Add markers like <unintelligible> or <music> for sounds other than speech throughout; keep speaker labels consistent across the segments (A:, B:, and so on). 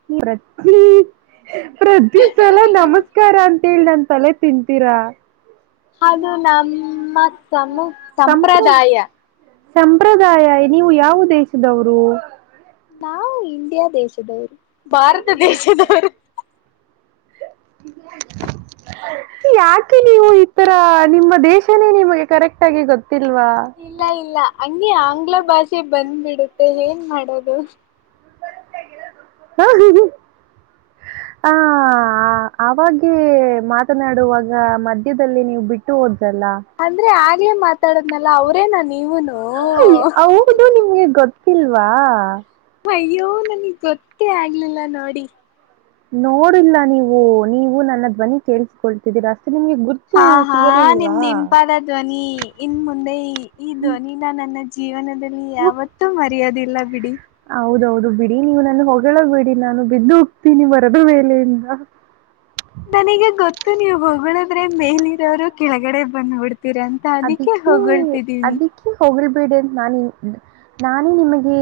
A: <unintelligible> ಪ್ರತಿ ಸಲ ನಮಸ್ಕಾರ ಅಂತೇಳಿ ನನ್ ತಲೆ ತಿಂತೀರಾ.
B: ಅದು ನಮ್ಮ ಸಮ
A: ಸಂಪ್ರದಾಯ <unintelligible> ಸಂಪ್ರದಾಯ ನೀವು ಯಾವ ದೇಶದವರು.
B: ನಾವು ಇಂಡಿಯಾ ದೇಶದವ್ರು.
A: ಭಾರತ ದೇಶ <unintelligible> ಯಾಕೆ ನೀವು ಈತರ ನಿಮ್ಮ ದೇಶನೇ ನಿಮಗೆ ಕರೆಕ್ಟ್ ಆಗಿ ಗೊತ್ತಿಲ್ವಾ.
B: ಇಲ್ಲ ಇಲ್ಲ ಹಂಗೆ ಆಂಗ್ಲ ಭಾಷೆ ಬಂದ್ಬಿಡುತ್ತೆ ಏನ್ ಮಾಡೋದು.
A: ಹಾ ಹ ಹ.
B: <inaudible>
A: ಹ ಅವಾಗ ಮಾತನಾಡುವಾಗ ಮಧ್ಯದಲ್ಲಿ ನೀವು ಬಿಟ್ಟು ಹೋದ್ದಲ್ಲ.
B: ಅಂದ್ರೆ ಆಗ್ಲೇ ಮಾತಾಡದ್ನಲ್ಲ ಅವ್ರೇನ ನೀವುನು. <unintelligible>
A: ಇಲ್ವಾ.
B: ಅಯ್ಯೋ ನನ್ಗ್ ಗೊತ್ತೇ ಆಗ್ಲಿಲ್ಲ ನೋಡಿ.
A: ನೋಡಿಲ್ಲ ನೀವು ನೀವು ನನ್ನ ಧ್ವನಿ ಕೇಳಿಸಿಕೊಳ್ತಿದ್ದೀರ ಅಷ್ಟೆ ನಿಮ್ಗೆ <unintelligible>
B: ಹಾ ಹಾ
A: ಸಿಗಲಿಲ್ವಾ
B: ನಿಮ್ದ್ ಹಿಂಪಾದ <unintelligible> ಧ್ವನಿ ಇನ್ ಮುಂದೆ ಈ ಧ್ವನಿನ ನನ್ನ ಜೀವನದಲ್ ಲಿ ಯಾವತ್ತೂ ಮರ್ಯಾದೆ ಇಲ್ಲ ಬಿಡಿ.
A: ಹೌದೌದು ಬಿಡಿ ನೀವು ನನ್ ಹೊಗಳಗ್ಬೇಡಿ ನಾನು ಬಿದ್ದು ಹೋಗ್ತೀನಿ ಮರದ ಮೇಲೆಯಿಂದ.
B: ನನಗೆ ಗೊತ್ತು ನೀವು ಹೋಗುಳಿದ್ರೆ ಮೇಲಿ ಇರೋರು ಕೆಳಗಡೆ ಬಂದ್ಬಿಡ್ತೀರ ತ ಅದಿಕ್ಕೆ ಹೋಗುಳ್ತಿದಿನಿ.
A: ತು ಹೋಗಳ್ಬೇಡಿ <unintelligible> ನಾನೇ ನಿಮಗೆ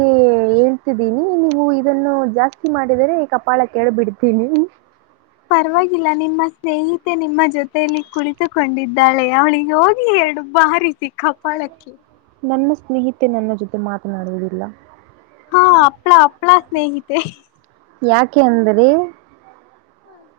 A: ಹೇಳ್ತಿದ್ದೀನಿ ನೀವು ಇದನ್ನು ಜಾಸ್ತಿ ಮಾಡಿದರೆ ಕಪಾಳ ಕೆಳ <unintelligible> <unintelligible>
B: ಪರವಾಗಿಲ್ಲ ನಿಮ್ಮ ಸ್ನೇಹಿತೆ ನಿಮ್ಮ ಜೊತೆಯಲ್ಲಿ ಕುಳಿತುಕೊಂಡಿದ್ದಾಳೆ <unintelligible> ಹೋಗ್ಲಿ ಎರಡು ಬಾರಿಸಿ ಕಪಾಳಕ್ಕೆ.
A: ನನ್ನ ಸ್ನೇಹಿತೆ ನನ್ನ ಜೊತೆ ಮಾತನಾಡುವುದಿಲ್ಲ.
B: ಹಾ ಹಪ್ಲ ಹಪ್ಲ ಸ್ನೇಹಿತೆ.
A: ಯಾಕೆ ಅಂದ್ರೆ.
B: ಹ್ಮ್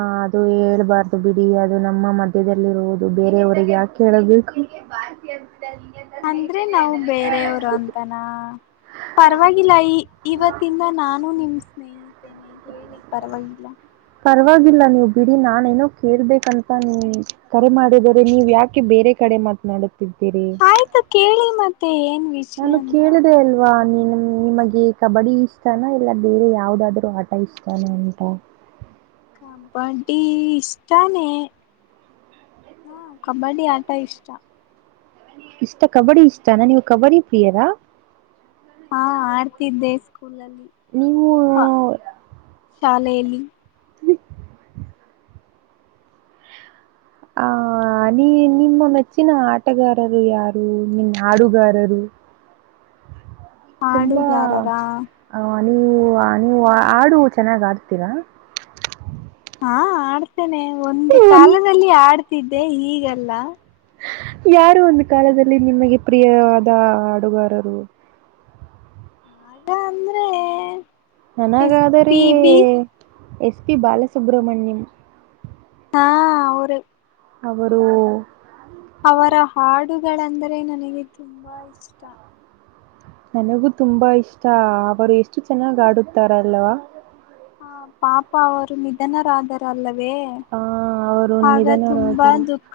A: ಹಾ ಅದು ಹೇಳ್ಬಾರ್ದು ಬಿಡಿ ಅದು ನಮ್ಮ ಮಧ್ಯದಲ್ಲಿರುವುದು ಬೇರೆಯವ್ರಿಗೆ ಯಾಕೆ ಹೇಳಬೇಕು ಬಾಾಸಿ ಅಂತ ಎಂತ
B: ಅಂದ್ರೆ ನಾವು
A: ಸಿಗೇನೆ
B: ಬೇರೆಯವರು <inaudible> ಪರವಾಗಿಲ್ಲ ಈ ಇವತ್ತಿಂದ ನಾನು ನಿಮ್ ಸ್ನೇಹಿತೇನೆ ಹೇಳಿ ಪರವಾಗಿಲ್ಲ
A: ಪರವಾಗಿಲ್ಲ ನೀವು ಬಿಡಿ ನಾನ ಏನೋ ಕೇರ್ಬೇಕಂತ ನೀ ಕರೆ ಮಾಡಿದರೆ ನೀವ್ ಯಾಕೆ ಬೇರೆ ಕಡೆ ಮಾತನಾಡುತ್ತಿದ್ದೀರಿ
B: ಆಯ್ತಾ ಕೇಳಿ ಮತ್ತೆ ಏನ್ ವಿಷ
A: ನಾನು ಕೇಳಿದೆ ಅಲ್ಲ ವಾ ನಿಮಗೆ ಕಬಡ್ಡಿ ಇಷ್ಟತಾನ ಇಲ್ಲ ಬೇರೆ ಯಾವ್ದಾದ್ರು ಆಟ ಇಷ್ಟತಾನ ಅಂತ
B: ಕಪಟಿ ಇಷ್ಟಾನೆ ಹಾ ಕಬಡ್ಡಿ ಆಟ ಇಷ್ಟ
A: ಇಷ್ಟ ಕಬಡ್ಡಿ ಇಷ್ಟ ಅನಾ ನೀವು ಕಬಡ್ಡಿ ಪ್ರಿಯರಾ
B: ಹಾ ಆಡ್ತಿದ್ದೆ ಸ್ಕೂಲ್ ಅಲ್ಲಿ
A: ನೀವು
B: ಹಾ ಶಾಲೆಯಲ್ಲಿ
A: ಆ ನೀ ನಿಮ್ಮ ಮೆಚ್ಚಿನ ಆಟಗಾರರು ಯಾರು ನಿನ್ ಹಾಡುಗಾರರು
B: ಹಾಡುಗಾರರಾ
A: ಹ ನೀವು ನೀವು ಹಾಡು ಚೆನ್ನಾಗ್ ಆಡ್ತೀರಾ
B: ಹಾ ಆಡ್ತೇನೆ ಒಂದು ಕಾಲದಲ್ಲಿ ಆಡ್ತಿದ್ದೆ ಹೀಗೆಲ್ಲ
A: ಯಾರು ಒಂದು ಕಾಲದಲ್ಲಿ ನಿಮಗೆ ಪ್ರಿಯವಾದ ಹಾಡುಗಾರರು
B: ಅಂದ್ರೆ ಎಸ್
A: ನನಗಾದರೆ
B: P B
A: S P Balasubrahmanyam
B: ಹಾ ಅರೇ
A: ಅವರು
B: ಅವರ ಹಾಡುಗಳೆಂದರೆ ನನಗೆ ತುಂಬಾ ಇಷ್ಟ
A: ನನಗೂ ತುಂಬಾ ಇಷ್ಟ ಅವರು ಎಷ್ಟು ಚೆನ್ನಾಗ್ ಆಡುತ್ತಾರಲ್ವಾ
B: ಹಾ ಪಾಪ ಅವರು ನಿಧನರಾದರಲ್ಲವೇ
A: ಆ ಅವರು
B: ಆಗ ತುಂಬಾ
A: ನಿಧನರಾದರು
B: ದುಃಖ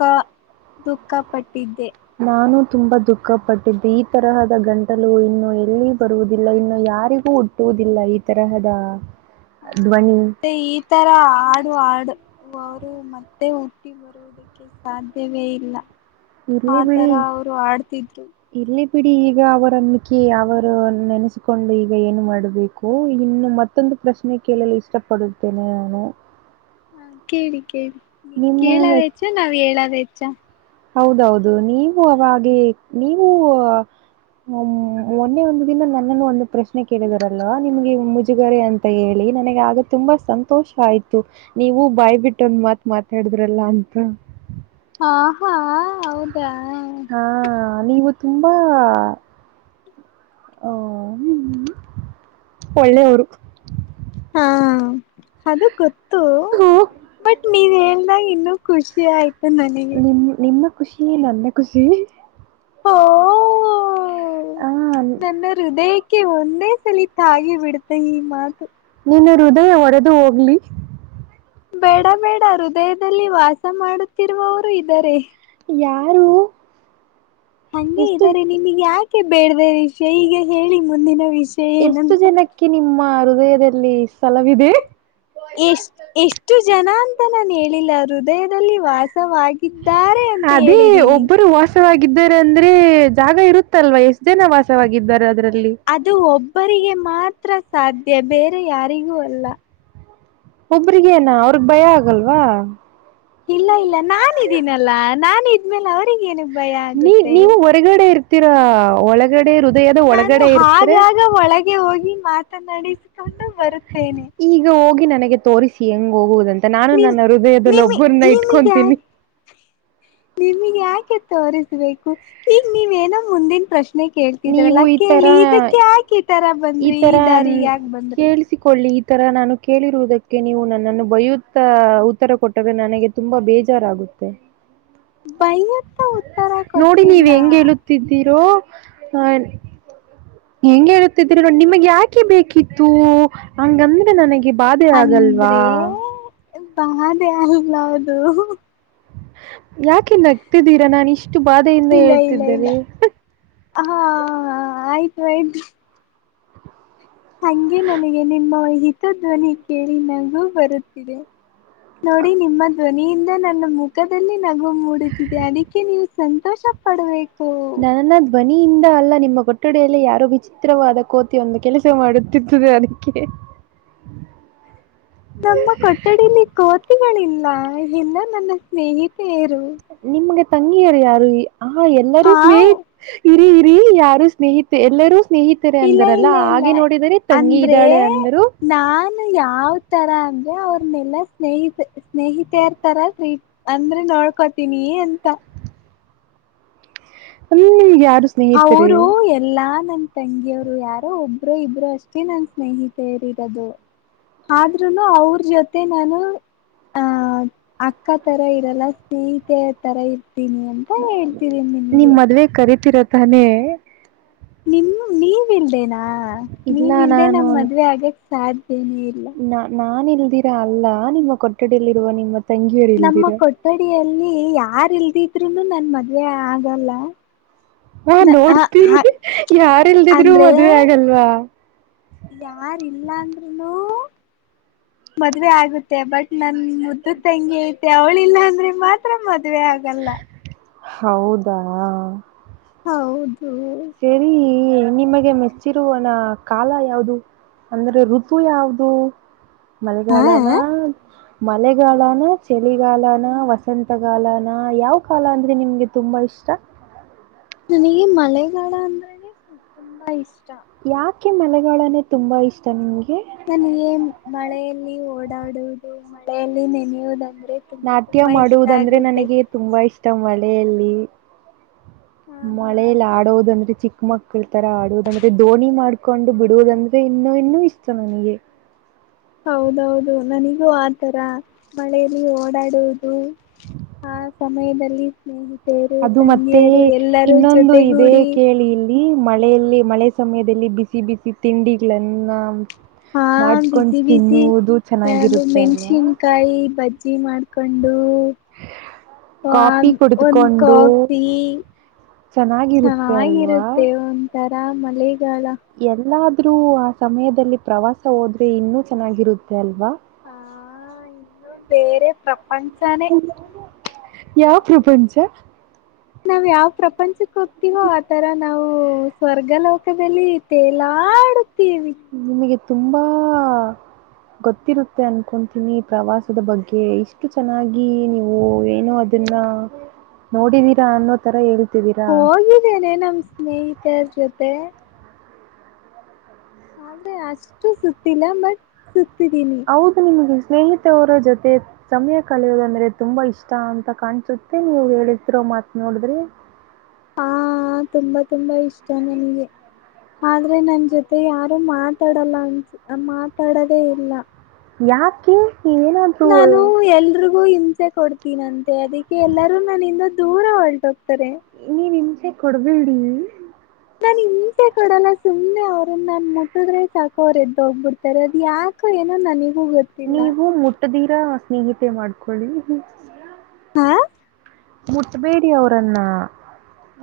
B: ದುಃಖ ಪಟ್ಟಿದ್ದೆ
A: ನಾನು ತುಂಬಾ ದುಃಖ ಪಟ್ಟಿದ್ದೆ ಈ ತರಹದ ಗಂಟಲು ಇನ್ನು ಎಲ್ಲಿ ಬರುವುದಿಲ್ಲ ಇನ್ನು ಯಾರಿಗೂ ಕಟ್ಟುವುದಿಲ್ಲ ಈ ತರಹದ
B: ಹಾ
A: ಧ್ವನಿ
B: ಮತ್ತೆ ಈ ತರ ಆಾಡು ಆಡು ರು ಮತ್ತೆ ಹುಟ್ಟಿ ಬರುವುದಕ್ಕೆ ಸಾಧ್ಯವೇ ಇಲ್ಲ ಆ
A: ಇಲ್ಲಿ ಬಿಳಿ
B: ತರ ಅವರು ಆಡ್ತಿದ್ರು
A: ಇಲ್ಲಿ ಬಿಡಿ ಈಗ ಅವರಖಿ ಅವರು ನೆನೆಸಿಕೊಂಡು ಈಗ ಏನು ಮಾಡಬೇಕು ಇನ್ನು ಮತ್ತೆ ಮತ್ತೊಂದು ಪ್ರಶ್ನೆ ಕೇಳಲು ಇಷ್ಟಪಡುತ್ತೇನೆ ನಾನು
B: ಹಾ ಕೇಳಿ ಕೇಳಿ ನೀವ್ ಕೇಳದ
A: ನಿಮ್ಮ
B: ಹೆಚ್ಚ ನಾವ್ ಹೇಳದ ಹೆಚ್ಚ
A: ಹೌದೌದು ನೀವು ಅವಾಗೆ ನೀವು ಹ ಮೊನ್ನೆ ಒಂದು ದಿನ ನನ್ನನ್ನು ಒಂದು ಪ್ರಶ್ನೆ ಕೇಳಿದಾರಲ್ಲವಾ ನಿಮ್ಗೆ ಮುಜುಗರೆ ಅಂತ ಅಂತ ಹೇಳಿ ನನಗೆ ಆಗ ತುಂಬಾ ಸಂತೋಷ ಆಯ್ತು ನೀವು ಬಾಯ್ ಬಿಟ್ಟೊಂದ್ ಮಾತ್ ಮಾತಾಡಿದ್ರಲ್ಲ ಅಂತ
B: ಹಾ ಹಾ ಹೌದಾ
A: ಹ ನೀವು ತುಂಬಾ ಹ ಒೊಳ್ಳೆಯವರು
B: ಹಾ ಅದು ಗೊತ್ತು
A: ಹ್ಮ್.
B: ಬಟ್ ನೀವ್ ಹೇಳ್ದಾಗ ಇನ್ನು ಖುಷಿ ಆಯ್ತು ನನಗೆ
A: ನಿಮ ನಿಮ್ಮ ಖುಷಿ ನನ್ನ ಖುಷಿ
B: ಓ ಓ ಹ
A: ಆ
B: ನನ್ನ ಹೃದಯಕ್ಕೆ ಒಂದೇ ಸಲ ತಾಗಿ ಬಿಡ್ತೆ ಈ ಮಾತು
A: ನೀನ್ನ ಹೃದಯ ಹೊಡೆದು ಹೋಗ್ಲಿ
B: ಬೇಡ ಬೇಡ ಹೃದಯದಲ್ಲಿ ವಾಸ ಮಾಡುತ್ತಿರುವವರು ಇದ್ದಾರೆ
A: ಯಾರು
B: ಹಂಗೆ
A: ಎಷ್ಟು
B: ಇದ್ದಾರೆ ನಿಮಗೆ ಯಾಕೆ ಬೇಡ್ದ ವಿಷಯ ಈಗ ಹೇಳಿ ಮುಂದಿನ ವಿಷಯ ಏನಂತ
A: ಅಕಿ ನಿಮ್ಮ ಹೃದಯದಲ್ಲಿ ಸ್ಥಳವಿದೆ
B: ಎಷ್ಟ ಎಷ್ಟು ಜನ ಅಂತ ನಾನು ಹೇಳಿಲ್ಲ ಹೃದಯದಲ್ಲಿ ವಾಸವಾಗಿ ಇದ್ದಾರೆ ಅಂತ
A: ಅದೇ
B: ಹೇಳಿದೀನಿ
A: ಒಬ್ಬರು ವಾಸವಾಗಿದ್ದಾರೆ ಅಂದ್ರೆ ಜಾಗ ಇರುತ್ತಲ್ವಾ ಎಷ್ಟು ಜನ ವಾಸವಾಗಿದ್ದಾರೆ ಅದರಲ್ಲಿ
B: ಅದು ಒಬ್ಬರಿಗೆ ಮಾತ್ರ ಸಾಧ್ಯ ಬೇರೆ ಯಾರಿಗೂ ಅಲ್ಲ
A: ಒಬ್ರಗೇನ ಅವ್ರಗ್ ಭಯ ಆಗಲ್ವಾ
B: ಇಲ್ಲ ಇಲ್ಲ ನಾನಿದ್ದೀನಲ್ಲಾ ನಾ ಇದ್ಮೇಲೆ ಅವರಿಗ ಏನಕ್ ಭಯ
A: ನೀ
B: ಆಗುತ್ತೆ
A: ನೀವು ಹೊರಗಡೆ ಇರ್ತೀರಾ ಒಳಗ ಹೃದಯದ
B: ನಾನು
A: ಒಳಗಡೆ ಇರ್ತೀರ
B: ಆಗಾಗ ಒಳಗೆ ಹೋಗಿ ಮಾತನಾಡಿಸಿಕೊಂಡು ಬರುತ್ತೇನೆ
A: ಈಗ ಹೋಗಿ ನನಗೆ ತೋರಿಸಿ ಹೆಂಗ್ ಹೋಗುವುದಂತ ನಾನು
B: ನಿಮ್
A: ನನ್ನ ಹೃದಯದಲ್ಲಿ
B: ನಿಮಿ
A: ಒಬ್ಬರನ್ನ ಇಟ್ಕೊತೀನಿ
B: ನಿಮಗೆ ಯಾಕೆ ತೋರಿಸಬೇಕು ಈಗ ನೀವ ಏನೋ ಮುಂದಿನ ಪ್ರಶ್ನೆ ಕೇಳ್ತಿದ್ರಲ್ಲ
A: ನೀವು ಈ
B: ಕೇಳಿ
A: ತರ
B: ಇದಕ್ ಯಾಕೆ ಈ ತರ ಬಂದ್ರಿ ಈ ದಾರಿ ಯಾಕ ಬಂದ್ರಿ.
A: ಳ್ಳಿ ಈ ತರ ನಾನು ಕೇಳಿರುವುದಕ್ಕೆ ನೀವು ನನ್ನನ್ನು ಬೈಯುತ್ತ ಉತ್ತರ ಕೊಟ್ಟ ದು ನನಗೆ ತುಂಬಾ ಬೇಜಾರಾಗುತ್ತೆ
B: ಬೈಯಕ್
A: ನೋಡಿ ನೀವು ಹೆಂಗೆ ಹೇಳುತ್ತಿದ್ದೀರೋ ಹೆಂಗೆ ಹೇಳುತ್ತಿದ್ರೆ ನ ನಿಮಗೆ ಯಾಕೆ ಬೇಕಿತ್ತು ಹಂಗಂದ್ರೆ ನನಗೆ ಬಾದೆ ಆಗಲ್ವಾ
B: ಅಂದ್ರೆ ಬಾಧೆ ಆಗಲ್ಲ ಅದು
A: ಯಾಕೆ ನಗ್ತಿದ್ದೀರಾ ನಾನ್ ಇಷ್ಟ
B: ಇಲ್ಲ ಇಲ್ಲ ಇಲ್ಲ ಹಾ ಆಯ್ತು ಆಯ್ತು ಹಂಗೆ ನನಗೆ ನಿಮ್ಮ ಹಿತಧ್ವನಿ ಕೇಳಿ ನಗೂ ಬರುತ್ತಿದೆ ನೋಡಿ ನಿಮ್ಮ ಧ್ವನಿಯಿಂದ ನನ್ನ ಮುಖದಲ್ಲಿ ನಗು ಮೂಡುತ್ತಿದೆ ಅದಕ್ಕೆ ನೀವು ಸಂತೋಷ ಪಡ್ಬೇಕು
A: ನನ್ನ ಧ್ವನಿಯಿಂದ ಅಲ್ಲ ನಿಮ್ಮ ಕೋಟ್ಟಡೆಯಲ್ಲ ಯಾರು ವಿಚಿತ್ರವಾದ ಕೋತಿ ಒಂದು ಕೆಲಸ ಮಾಡುತ್ತಿದ್ದದೆ ಅದಕ್ಕೆ
B: <inaudible> ನಮ್ಮ ಕೊಠಡಿಲಿ ಕೋತಿಗಳಿಲ್ಲ ಇಲ್ಲ ನನ್ನ ಸ್ನೇಹಿತೆಯರು
A: ನಿಮ್ಗೆ ತಂಗಿಯರು ಯಾರು ಆ ಎಲ್ಲರೂ
B: ಹಾ
A: ಸ್ನೇಹಿತ ಇರಿ ಇರಿ ಯಾರು ಸ್ನೇಹಿತ ಎಲ್ಲರೂ ಸ್ನೇಹಿತರೆ
B: ಇಲ್ಲ
A: ಅಂದರಲ್ಲ
B: ಇಲ್ಲ ಇಲ್ಲ
A: ಆಗೆ ನೋಡಿದರೆ ತಂಗಿ ಇದ್ದಾಳೆ ಅಂದರು
B: ಯಾವ್ ತರ ಅಂದ್ರೆ ಅವ್ರನ್ನೆಲ್ಲಾ ಸ್ನೇಹಿತ ಸ್ನೇಹಿತೆಯರ್ ತರಾ ಟ್ರೀಟ್ ಅಂದ್ರೆ ನೋಡ್ಕೋತೀನಿ ಅಂತ
A: ಹ್ಮಗೆ ಯಾರು ಸ್ನೇಹಿತರೆ
B: ಅವರು ಎಲ್ಲಾ ನನ್ ತಂಗಿಯವರು ಯಾರೋ ಒಬ್ಬರು ಇಬ್ರು ಅಷ್ಟೇ ನನ್ ಸ್ನೇಹಿತರಿರೋದು ಆದ್ರೂನು ಅವ್ರ ಜೊತೆ ನಾನು ಆ ಅಕ್ಕ ತರ ಇರಲ್ಲ ಸೀತೆ ತರ ಇರ್ತೀನಿ ಅಪ್ಪ ಹೇಳ್ತರೀಿ
A: ನಿಮ್
B: ನಿಿನಗೆ
A: ಮದ್ವೆ ಕರಿತಿರ ತಾನೇ
B: ನಿಮ್ಮ ನೀವಲ್ದೇನಾ
A: ಇಲ್ಲ
B: ನೀವಲ್ದೆೇ
A: ನಾನು
B: ನಮ್ ಮದ್ವೆ ಆಗಕ್ ಸಾಧ್ಯನೇ ಇಲ್ಲ
A: ನಾ ನಾನನ್ ಇಲ್ದಿರಾ ಅಲ್ಲ ನಿಮ್ಮ ಕೊಠಡಿಯಲ್ಲಿರುವ ನಿಮ್ಮ ತಂಗಿಯರು
B: ನಮ್ಮ
A: ಇಲ್ದಿರ
B: ಕೊಠಡಿಯಲ್ಲಿ ಯಾರ್ ಇಲ್ದಿದ್ರುನು ನನ್ ಮದ್ವೆ ಆಗಲ್ಲ
A: ಹಾ
B: ಹ
A: ನೋಡ್ತೀನಿ ಯಾರಿಲ್ದಿದ್ರು
B: ಅಂದ್ರೆ
A: ಮದ್ವೆ ಆಗಲ್ವಾ
B: ಯಾರಿಲ್ಲ ಅಂದ್ರ್ ಮದ್ವೆ ಆಗುತ್ತೆ ಬಟ್ ನನ್ ತಂಗಿ ಐತೆ ಅವಳ ಇಿಲ್ಲ ಅಂದ್ರೆ ಮಾತ್ರ ಮದ್ವೆ ಆಗಲ್ಲ
A: ಹೌದಾ
B: ಹೌದು
A: ಸರಿ ನಿಮಗೆ ಮೆಚ್ಚಿರುವನ ಕಾಲ ಯಾವದು ಅಂದ್ರೆ ಋತು ಯಾವದು ಮಳೆಗಾಲನ
B: ಹಾ
A: ಮಳೆಗಾಲನ ಚಳಿಗಾಲನ ವಸಂತಗಾಲನ ಯಾವ ಕಾಲ ಅಂದರೆ ನಿಮಗೆ ತುಂಬ ಇಷ್ಟ
B: ನನಗೆ ಮಳೆಗಾಲ ಅಂದ್ರೇನೆ ತುಂಬಾ ಇಷ್ಟ
A: ಯಾಕೆ ಮಳೆಗಾಲನೆ ತುಂಬಾ ಇಷ್ಟ ನಿಮ್ಗೆ
B: ನನಗೆ ಮಳೆಯಲ್ಲಿ ಓಡಾಡುವುದು ಮಳೆಯಲ್ಲಿ ನೆನೆಯುವುದಂದ್ರೆ ತುಂಬಾ
A: ನಾಟ್ಯ
B: ತುಂಬಾ ಇಷ್ಟ
A: ಮಾಡುವುದಂದ್ರೆ
B: ಆಗುತ್ತೆ
A: ನನಗೆ ತುಂಬಾ ಇಷ್ಟ ಮಳೆಯಲ್ಲಿ
B: ಹಾ ಹಾ
A: ಮಳೇಲಿ ಆಡೋದಂದ್ರೆ ಚಿಕ್ಕ ಚಿಕ್ಕ ಮಕ್ಕಳ ತರ ಆಡುವುದಂದ್ರೆ ದೋಣಿ ಮಾಡ್ಕೊಂಡು
B: ಹಾ
A: ಬಿಡುವುದಂದ್ರೆ ಇನ್ನೂ ಇನ್ನೂ ಇಷ್ಟ ನನಗೆ
B: ಹೌದೌದು ನನಿಗೂ ಆತರ ಮಳೆಯಲ್ಲಿ ಓಡಾಡುವುದು ಹ ಸಮಯದಲ್ಲಿ ಸ್ನೇಹಿ
A: ಅದು ಮತ್ತೆ ಇನ್ನೊಂದು ಇದೆ
B: ಜೊತೆಗೂಡಿ
A: ಕೇಳಿಲ್ ಮಳೆಯಲ್ಲಿ ಮಳೆ ಸಮಯದಲ್ಲಿ ಬಿಸಿ ಬಿಸಿ ತಿಂಡಿಗಳನ್ನ
B: ಹಾ
A: ಮಾಡ್ಕೊಂಡು
B: ಬಿಸಿ
A: ತಿನ್ನುವುದು ಚೆನ್ನಾಗಿರುತ್ತೆ ಅಲವ
B: ಕಾಯಿ ಬಜ್ಜಿ ಮಾಡ್ಕೊಂಡು
A: ಕಾಫಿ
B: ಒಂದ
A: ಕುಡಿದುಕೊಂಡು
B: ಕಾಫಿ
A: ಚೆನ್ನಾಗಿರುತ್ತೆ ಅಲ್ವಾ
B: ಚೆನ್ನಾಗಿರುತ್ತೆ ಒಂಥರ ಮಳೆಗಾಲ
A: ಎಲ್ಲಾದ್ರೂ ಆ ಸಮಯದಲ್ಲಿ ಪ್ರವಾಸ ಹೋದ್ರೆ ಇನ್ನೂ ಚೆನ್ನಾಗಿರುತ್ತೆ ಅಲ್ವಾ
B: ಹಾ ಇನ್ನೂ ಬೇರೆ ಪ್ರಪಂಚಾನೇ
A: ಯಾವ ಪ್ರಪಂಚ
B: ನಾವ್ ಯಾವ ಪ್ರಪಂಚಕ್ಕೆ ಹೋಗ್ತಿವೋ ಆತರ ನಾವು ಸ್ವರ್ಗ ಲೋಕದಲ್ಲಿ ತೇಲಾಡ ಟಿ ವಿ
A: ನಿಮಗೆ ತುಂಬಾ ಗೊತ್ತಿರುತ್ತೆ ಅನ್ಕೊತೀನಿ ಪ್ರವಾಸದ ಬಗ್ಗೆ ಇಷ್ಟು ಚೆನ್ನಾಗಿ ನೀವು ಏನೋ ನ್ನ ನೋಡಿದೀರಾ ಅನ್ನೋ ತರ ಹೇಳ್ತಿದೀರಾ
B: ಇದೇನೆ ನಮ್ಮ್ ಸ್ನೇಹಿತರ ಜೊತೆ ಆದ್ರೆ ಅಷ್ಟು ಸುತ್ತಿಲ್ಲ ಬಟ್ ಸುತ್ತಿದೀನಿ
A: ಹೌದು ನಿಮ್ಗೆ ಸ್ನೇಹಿತವರ ಜೊತೆ ಸಮಯ ಕಳೆಯೋದಂದ್ರೆ ತುಂಬಾ ಇಷ್ಟ ಅಂತ ಕಾಣಸುತ್ತೆ ನೀವು ಹೇಳತಿರೋ ಮಾತ್ ನೋಡಿದ್ರೆ
B: ಹ ತುಂಬಾ ತುಂಬಾ ಇಷ್ಟ ನನಗೆ ಆದ್ರೆ ನನ್ ಜೊತೆ ಯಾರು ಮಾತಾಡಲ್ಲ ಅನ್ ಮಾತಾಡದೇ ಇಲ್ಲ
A: ಯಾಕೆ ನೀವೇನ
B: ನಾನು ಎಲ್ರು ಗು ಹಿಂಸೆ ಕೊಡ್ತೀನಂತೆ ಅದಕ್ಕೆ ಎಲ್ಲರೂ ನನಿಂದ ದೂರ ಹೊರಟು ಹೋಗ್ತಾರೆ
A: ನೀನ್ ಹಿಂಸೆ ಕೊಡ್ಬೇಡಿ
B: ನ ನಿಂಮ್ ಕಿಸೆ ಕಡೆಲ್ಲ ಸುಮ್ಮನೆ ಅವ್ರನ್ನ ನಾನ ಮುಟ್ಟಿದ್ರೆ ಸಾಕು ಅವರು ಎದ್ದೋಗ್ಬಿಡ್ತಾರೆ ಅದು ಯಾಕೋ ಏನೋ ನನಿಗೂ ಗೊತ್ತ
A: ನೀವು ಮುಟ್ಟದಿರ ಸ್ನೇಹಿತೆ ಮಾಡ್ಕೊಳ್ಳಿ
B: ಹಾ
A: ಮುಟ್ಬೇಡಿ ಅವ್ರನ್ನ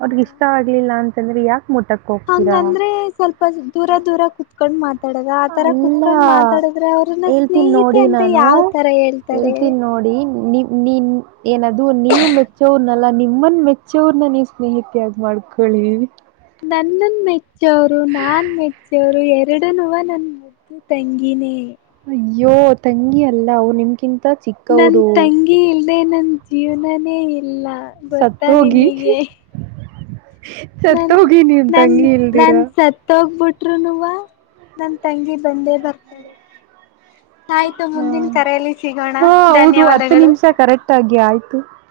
A: ಅವ್ರಗ ಇಷ್ಟ ಆಗ್ಲಿಲ್ಲ ಅಂತಂದ್ರೆ ಯಾಕೆ ಮುಟಕ್
B: ಹಂಗಂದ್ರೆ ಸ್ವಲ್ಪ ದೂರ ದೂರ ಕುೂತ್ ಕುೂತ್ಕೊಂಡ್ ಮಾತಾಡದ ಆತರ
A: ಅಲ್ಲ
B: ಕುೂತ್ಕೊಂಡ್ ಮಾತಾಡಿದ್ರೆ ಅವ್ರನ್ನ ಸ್ನೇಹಿತೆ ಅಂತ ಯಾವ ತರ ಹೇಳ
A: ಹೇಳ್ತೀಿ ನೋಡಿ ನೀವ ನೀನ್ ಏನದು ನೀವು ಮೆಚ್ಚೋರ್ನಲ್ಲ ನಿಮ್ಮನ್ ಮೆಚ್ಚೋರ್ನ್ನ ನೀ್ ಸ್ನೇಹಿತಿಯಾಗಿ ಮಾಡ್ ಕಳ
B: ನನ್ನನ್ ಮೆಚ್ಚೋರು ನಾನ್ ಮೆಚ್ಚ ಚವರು ಎರಡುನವ ನನ್ ಮದ್ದು ತಂಗಿನೇ
A: ಅಯ್ಯೋ ತಂಗಿ ಅಲ್ಲ ಅವು ನಿಮಕಿಂತ
B: ನನ್ ತಂಗಿ ಇಲ್ದೆ ನನ್ ಜೀವನನೇ ಇಲ್ಲ ಗೊತ್ತಾ
A: ಸತ್ತೋಗಿ
B: ನಿಮಗೆ ನ
A: ಸತ್ತೋಗಿ ನೀನ್
B: ನನ್
A: ತಂಗಿ
B: ನನ್
A: ಇಲ್ದಿರಾ
B: ಸ ತೋಗ್ಬಿಟ್ರು ನ್ ನನ್ ತಂಗಿ ಬಂದೇ ಬರ್ತಾಳೆ ಆಯ್ತು ಮುಂದಿನ ಕರೆಯಲ್ಲಿ ಸಿಗೋಣ ಧನ್ಯವಾದಗಳು
A: ಒಟ್ಟಾಗಿ ಆಯ್ತು